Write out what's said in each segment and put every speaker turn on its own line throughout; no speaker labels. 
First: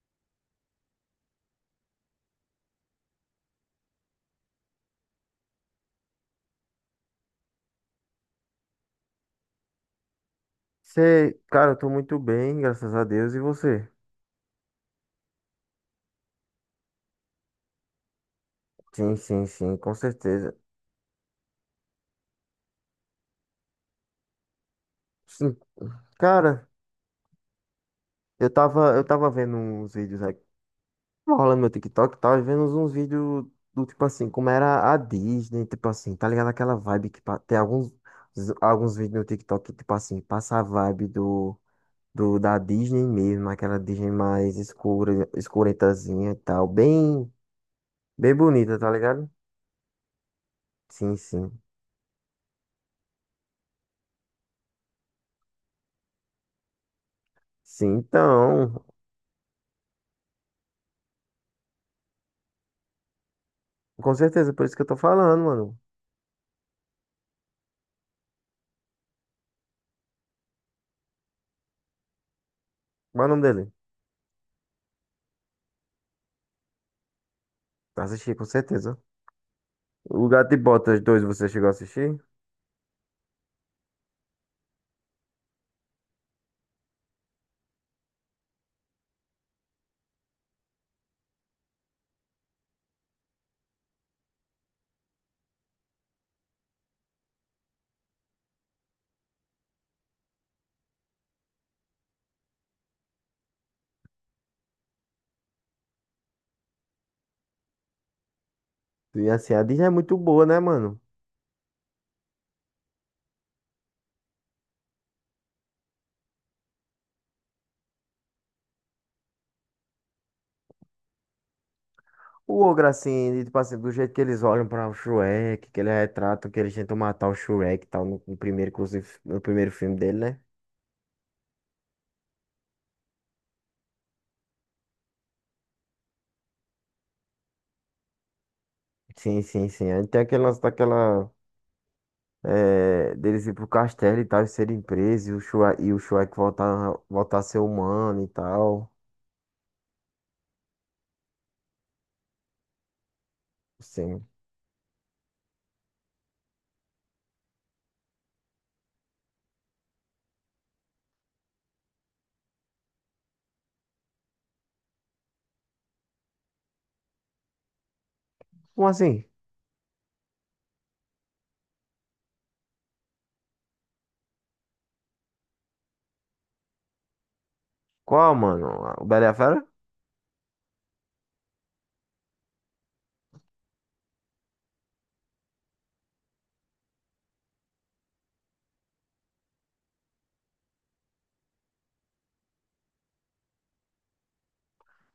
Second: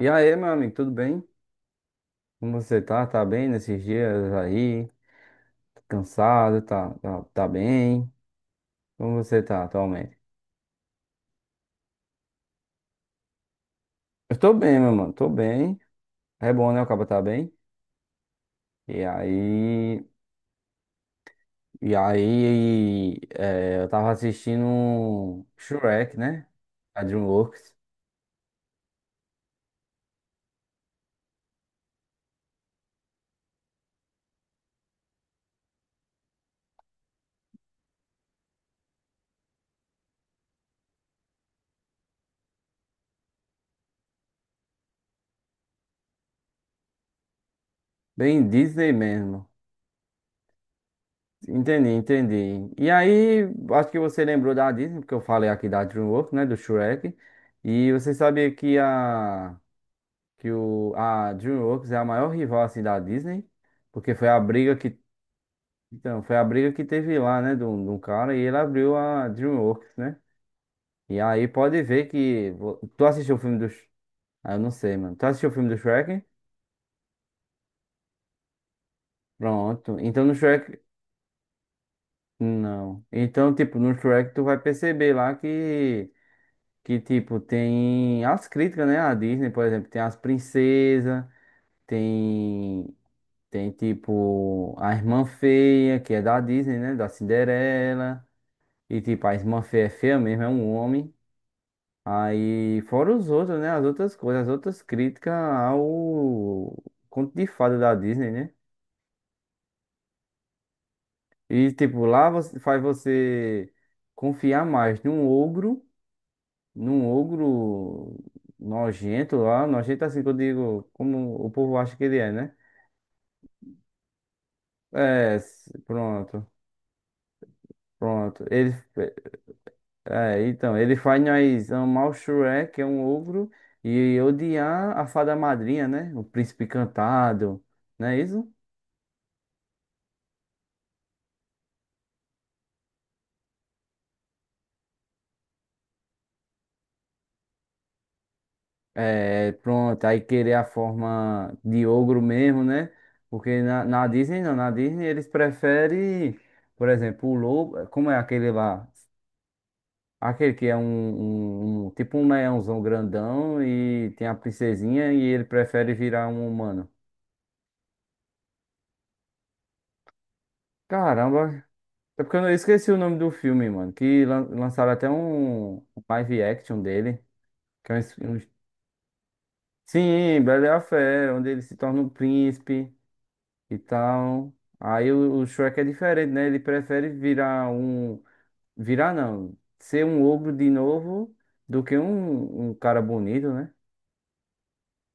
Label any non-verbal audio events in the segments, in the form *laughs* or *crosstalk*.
E aí, meu amigo, tudo bem? Como você tá? Tá bem nesses dias aí? Tá cansado? Tá, tá bem? Como você tá atualmente?
Você, cara, eu tô muito bem, graças a Deus. E você?
Eu tô bem, meu mano, tô bem. É bom, né? O cabo tá bem. E
Sim, sim, sim, com
aí,
certeza.
eu tava assistindo um
Sim,
Shrek, né?
cara,
A DreamWorks.
eu tava vendo uns vídeos aqui, tava rolando meu TikTok e tal, e vendo uns vídeos do tipo assim, como era a Disney, tipo assim, tá ligado? Aquela vibe tem alguns, alguns vídeos no TikTok que, tipo assim, passa a vibe do, do da Disney mesmo, aquela Disney mais escura, escuretazinha e tal, bem
Bem
bonita,
Disney
tá ligado?
mesmo.
Sim, sim.
Entendi, entendi. E aí, acho que você lembrou da Disney, porque eu falei aqui da DreamWorks, né? Do Shrek. E
Sim,
você sabia que
então.
a DreamWorks é a maior rival assim da Disney, porque
Com
foi a
certeza, por
briga
isso que eu tô
que
falando, mano.
então foi a briga que teve lá, né, de um cara e ele abriu a DreamWorks, né? E aí pode ver que tu
Qual é o
assistiu o
nome
filme do
dele?
Ah, eu não sei, mano. Tu assistiu o filme do Shrek?
Assisti, com certeza.
Pronto. Então
O
no
Gato de
Shrek
Botas 2 você chegou a assistir?
não. Então tipo no Shrek tu vai perceber lá que tipo tem as críticas, né, à Disney, por exemplo, tem as princesas, tem. Tem tipo a Irmã Feia, que é da Disney, né? Da Cinderela. E tipo, a Irmã Feia é feia mesmo, é um homem. Aí, fora os outros, né? As outras coisas, as outras críticas ao conto de fada da Disney, né?
E assim, a Disney é muito boa, né, mano?
E tipo, lá você, faz você confiar mais num ogro nojento lá, nojento assim que eu digo, como o povo acha que ele é, né?
O ogro, assim, tipo assim, do jeito que eles olham pra o
É,
Shrek, que eles
pronto,
retratam, que eles tentam matar o Shrek e tal, no
pronto.
primeiro,
Ele.
inclusive, no primeiro filme dele, né?
É, então, ele faz nós amar o Shrek, que é um ogro, e odiar a fada madrinha, né? O príncipe encantado, não é isso?
Sim, sim, sim. Aí tem aquele lance daquela. É, deles ir pro castelo e tal, e serem presos, e o Shrek voltar a ser humano e tal.
É, pronto, aí querer a forma de ogro mesmo, né? Porque na
Sim.
Disney não, na Disney eles preferem, por exemplo, o lobo, como é aquele lá? Aquele que é tipo um leãozão grandão e tem a princesinha e ele prefere virar um humano.
Como assim?
Caramba, é porque eu não- eu esqueci o nome do filme, mano. Lançaram até um live action dele. Que é
Qual, mano? O Bela e a Fera?
sim, Bela e a Fera, onde ele se torna um príncipe e tal. Aí o Shrek é diferente, né? Ele prefere virar um. Virar não. Ser um ogro de novo do que um cara bonito, né?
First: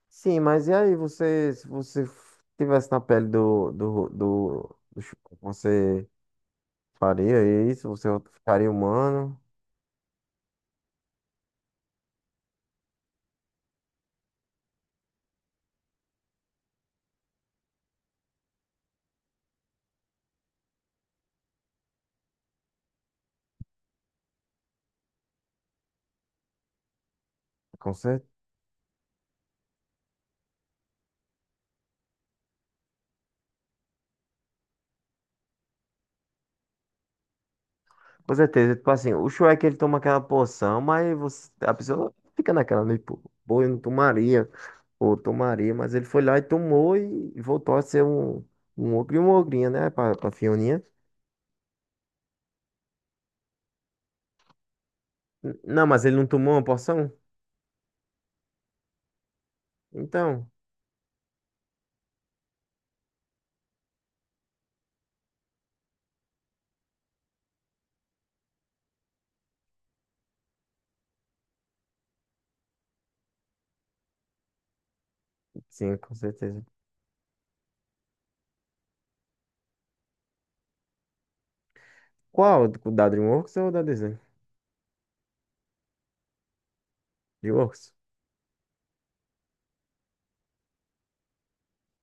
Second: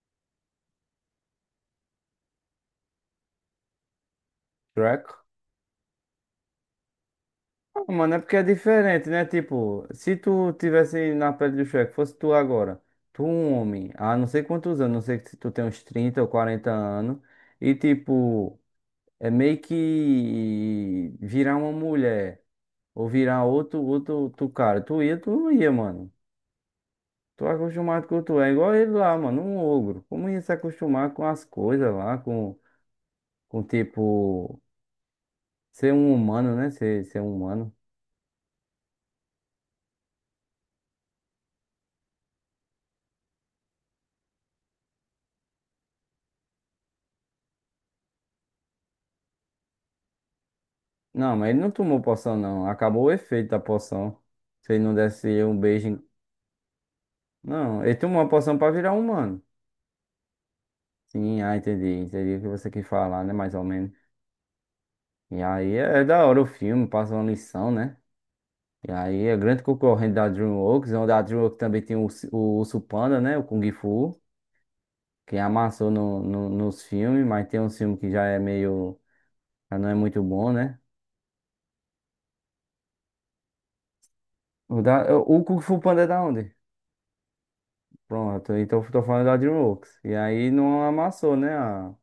Sim, mas e aí você, se você tivesse na pele do
Shrek.
Chewbacca, você faria isso? Você
Mano, é porque é
ficaria
diferente, né?
humano?
Tipo, se tu tivesse na pele do Shrek, fosse tu agora, tu um homem, há não sei quantos anos, não sei se tu tem uns 30 ou 40 anos, e tipo, é meio que virar uma mulher, ou virar outro, tu cara, tu ia, tu não ia, mano. Tu é
Com
acostumado com
certeza.
tu, é igual ele lá, mano, um ogro. Como ia se acostumar com as coisas lá, com tipo, ser um humano, né? Ser um humano.
Com certeza. Tipo assim, o Shrek ele toma aquela poção, mas você, a pessoa fica naquela, né? Pô, pô, eu não tomaria, ou tomaria, mas ele foi lá e tomou e voltou a ser um, um ogro e uma ogrinha, né? Pra Fioninha.
Não, mas ele não tomou poção, não. Acabou o efeito da poção. Se ele não desse um beijo.
Não, mas ele não tomou uma poção?
Não, ele tomou a poção pra virar humano.
Então,
Sim, ah, entendi. Entendi o que você quis falar, né? Mais ou menos. E aí é, é da hora o filme, passa uma lição, né? E aí é grande concorrente da DreamWorks, onde a DreamWorks também tem o Urso Panda, né? O Kung Fu, que amassou
sim, com certeza.
nos filmes, mas tem um filme que já é meio. Já não é muito bom, né?
Qual? O da DreamWorks ou o da Disney?
O Kung Fu Panda é da onde?
DreamWorks.
Pronto, então eu tô falando da DreamWorks. E aí não amassou, né?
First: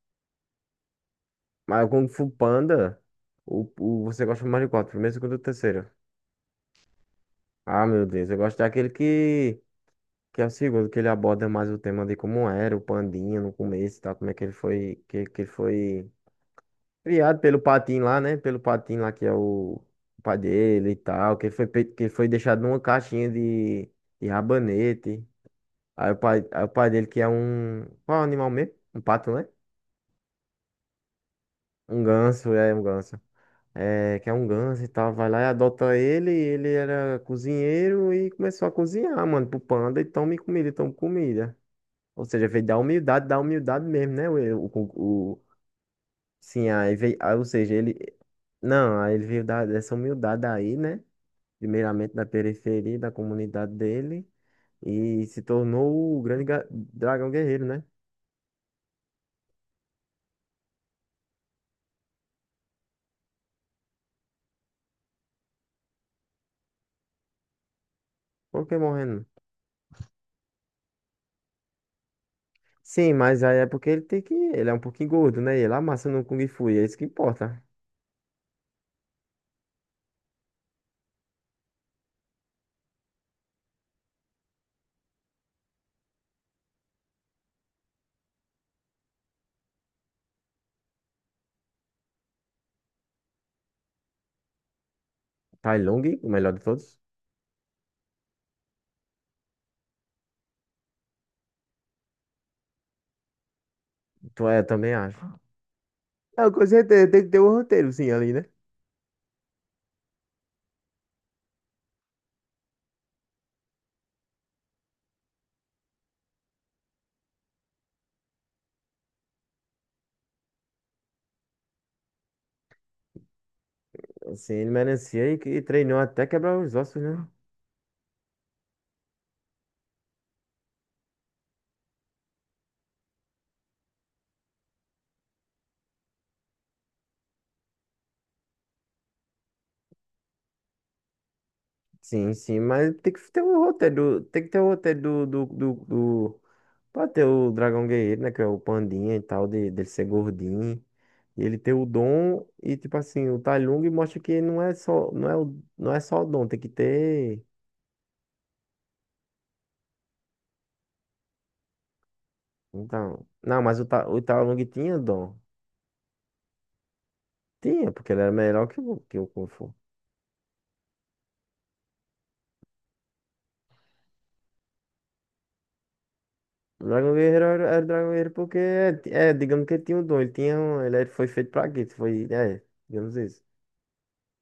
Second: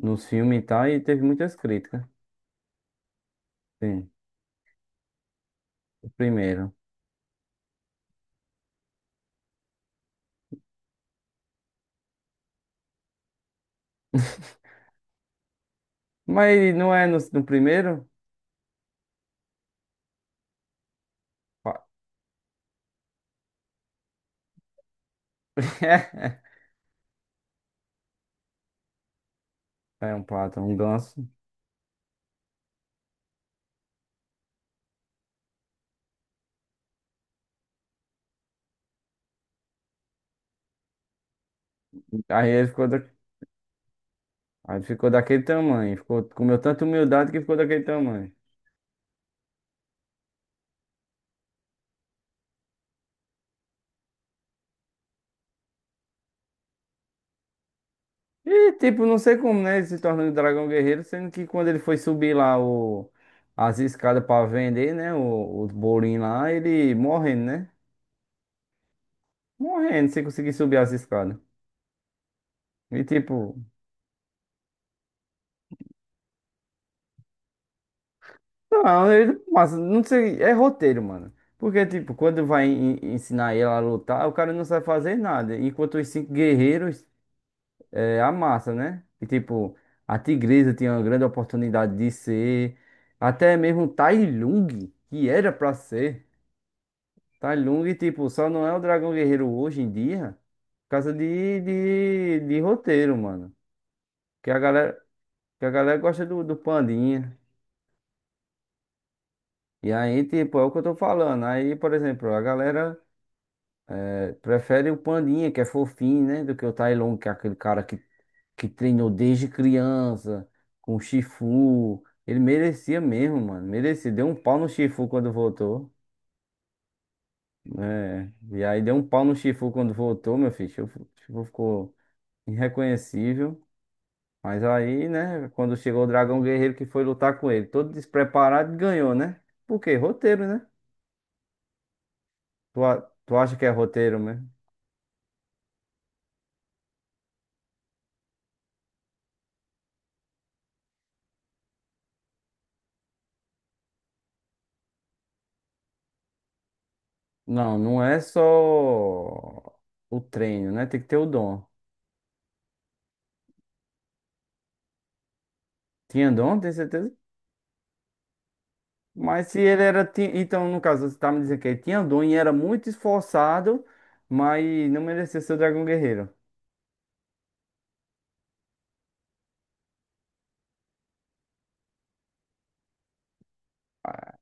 Nos filmes e tal, e teve muitas
Mas o
críticas.
Kung Fu Panda,
Sim,
você gosta mais de qual? Primeiro, segundo ou terceiro?
o primeiro.
Ah, meu Deus, eu gosto daquele que é o segundo, que ele aborda mais o tema de como era o Pandinha no começo e tal, como é que ele
*laughs*
foi, que ele foi
Mas não é
criado
no
pelo Patim
primeiro?
lá, né? Pelo Patim lá que é o pai dele e tal,
Pa-
que ele foi deixado numa caixinha de, rabanete. Aí o pai,
*laughs*
aí o pai dele que é um, qual é o animal mesmo? Um pato, né?
É um pato, um ganso.
Um ganso, é um ganso. É, que é um ganso e tal, vai lá e adota ele, e ele era cozinheiro e começou a cozinhar, mano, pro panda, e tome comida, e tome comida. Ou seja,
Aí
veio
ele ficou, da,
da humildade mesmo, né?
Aí ele ficou daquele tamanho. Ficou, comeu
Sim,
tanta
aí veio,
humildade
aí,
que
ou
ficou
seja,
daquele
ele,
tamanho.
não, aí ele veio dessa humildade aí, né? Primeiramente da periferia, da comunidade dele, e se tornou o grande dragão guerreiro, né?
E tipo, não sei como, né? Ele se tornando dragão guerreiro, sendo que quando ele foi subir lá as escadas pra vender, né? Os bolinhos lá, ele morrendo, né?
Por que morrendo?
Morrendo sem conseguir subir as escadas. E
Sim, mas
tipo,
aí é porque ele é um pouquinho gordo, né? E ele amassa no Kung Fu, e é isso que importa.
não, ele, mas não sei, é roteiro, mano. Porque, tipo, quando vai ensinar ela a lutar, o cara não sabe fazer nada. Enquanto os cinco guerreiros é, amassa, né? E tipo, a tigresa tinha uma grande oportunidade de ser. Até mesmo o Tai Lung, que era pra
Tai Lung,
ser.
o melhor de todos?
Tai Lung, tipo, só não é o dragão guerreiro hoje em dia. Por causa de roteiro, mano.
Tu
Que a
é, também
galera,
acho.
que a galera gosta
É,
do
com certeza, tem que
pandinha.
ter um roteiro, sim, ali, né?
E aí, tipo, é o que eu tô falando. Aí, por exemplo, a galera prefere o Pandinha, que é fofinho, né? Do que o Tai Lung, que é aquele cara que treinou desde criança, com o Shifu. Ele merecia mesmo, mano. Merecia. Deu um
Sim,
pau no
ele
Shifu quando
merecia e,
voltou,
treinou até quebrar os ossos, né?
né? E aí deu um pau no Shifu quando voltou, meu filho. Shifu ficou irreconhecível. Mas aí, né, quando chegou o Dragão Guerreiro que foi lutar com ele, todo despreparado, ganhou, né? Por quê? Roteiro, né?
Sim, sim,
Tu,
mas tem que
tu
ter
acha que
o
é roteiro,
roteiro, tem
né?
que ter o roteiro do... Pode ter o Dragão Guerreiro, né? Que é o pandinha e tal, dele ser gordinho. E ele ter o dom e, tipo assim, o Tai Lung mostra que não é só, não é só o dom, tem que ter...
Não, não é só o treino, né? Tem que ter o dom.
Então, não, mas o Tai Lung tinha dom.
Tinha dom, tem certeza?
Tinha, porque ele era melhor que o,
Mas
Kung
se
Fu.
ele era. Então, no caso, você tá me dizendo que ele tinha dom e era muito esforçado, mas não merecia ser o Dragão Guerreiro.
Dragon Guerreiro era Dragon Guerreiro porque, digamos que ele tinha um dom, ele tinha um, ele era- foi feito pra isso, foi, digamos isso.
Ah,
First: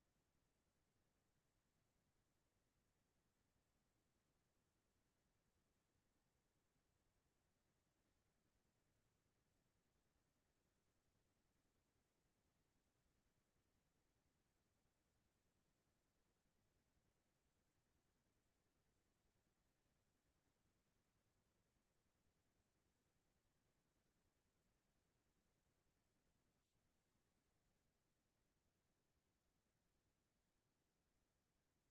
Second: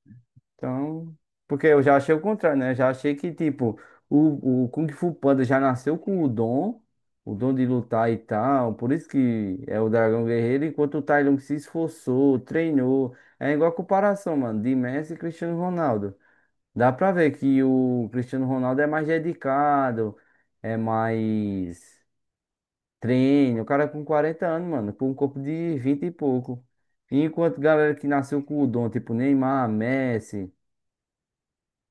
então. Porque eu já achei o contrário, né? Eu já achei que, tipo, o Kung Fu Panda já nasceu com o dom de lutar e tal. Por isso que é o Dragão Guerreiro, enquanto o Tai Lung se esforçou, treinou. É igual a comparação, mano, de Messi e Cristiano Ronaldo. Dá pra ver que o Cristiano Ronaldo é mais dedicado, é mais treino. O cara com 40 anos, mano, com um corpo de 20 e pouco. Enquanto galera que nasceu com o dom, tipo Neymar, Messi,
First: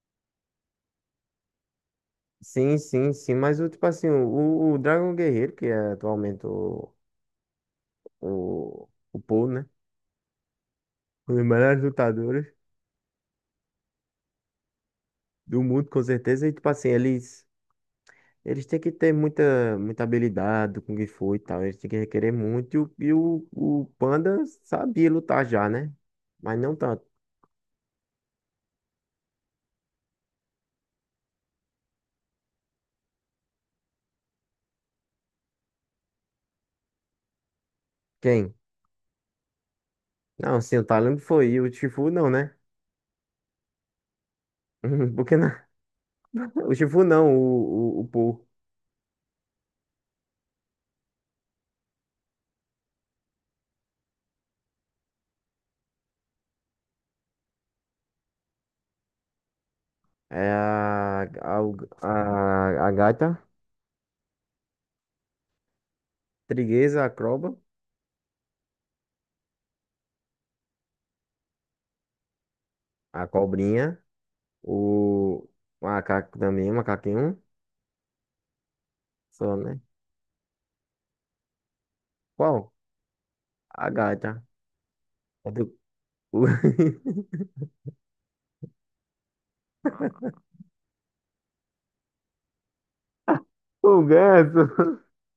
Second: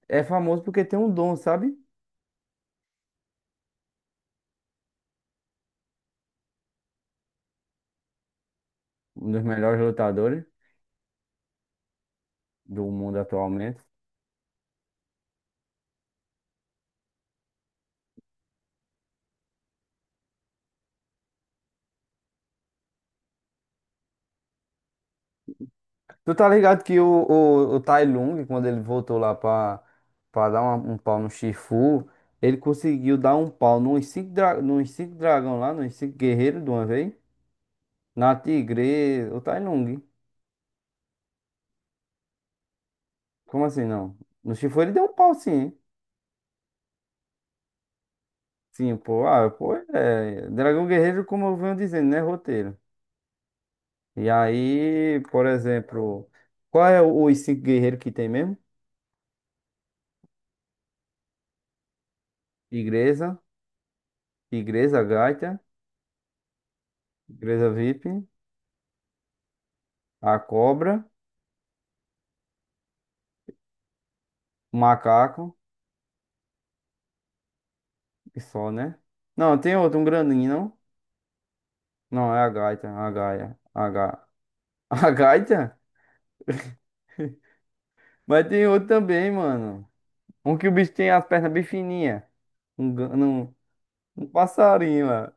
é famoso porque tem um dom, sabe?
Sim, sim, sim, mas o tipo assim, o, Dragon Guerreiro, que é atualmente o
Um dos
Paul, né?
melhores lutadores
Um dos melhores lutadores
do mundo atualmente.
do mundo, com certeza, e tipo assim, eles têm que ter muita, muita habilidade do Kung Fu e tal, eles têm que requerer muito, e o Panda sabia lutar já, né?
Tu tá
Mas não
ligado que
tanto.
o Tai Lung, quando ele voltou lá pra, pra dar um pau no Shifu, ele conseguiu dar um pau nos cinco, dra nos cinco dragão lá, nos cinco guerreiros de uma vez. Na
Quem?
Tigre, o Tai Lung.
Não, sim, o Talon foi, e o Shifu não, né?
Como assim não? No Shifu ele deu um
*laughs*
pau
Porque
sim.
não.
Hein?
O Shifu não, o, o Paul.
Sim, pô. Ah, pô, é. É, Dragão Guerreiro, como eu venho dizendo, né? Roteiro. E aí, por exemplo, qual é os 5 guerreiros que tem mesmo?
É a,
Igreja,
gaita,
Igreja Gaita,
trigueza, a croba,
Tigresa VIP, a Cobra,
a cobrinha,
o
o
Macaco
macaco também, macaquinho,
e só, né?
só,
Não, tem
né?
outro, um grandinho, não? Não, é a
Qual?
Gaita, a Gaia, a
A
Ga...
gaita.
*laughs* A
É
Gaita?
o, *laughs*
Mas tem outro também, mano. Um que o bicho tem as pernas bem fininhas. Um, gan- um,
o
um
ganso.
passarinho lá.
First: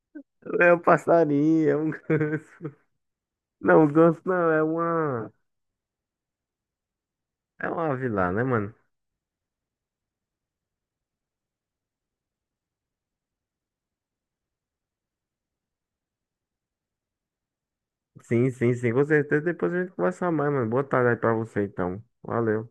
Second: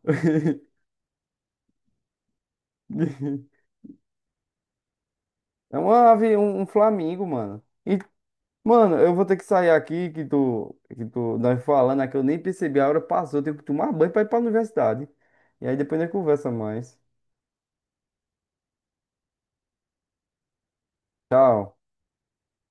É o
*laughs*
passarinho, é um ganso. Não, o ganso não, é uma.
É uma ave, um flamingo, mano.
É uma
E,
ave lá, né, mano?
mano, eu vou ter que sair aqui que tu, nós falando aqui, eu nem percebi, a hora passou, eu tenho que tomar banho pra ir pra universidade. E aí depois nós conversa mais.
Sim, sim, sim, com certeza. Depois a gente conversa mais, mano. Boa tarde aí pra você,
Tchau.
então. Valeu.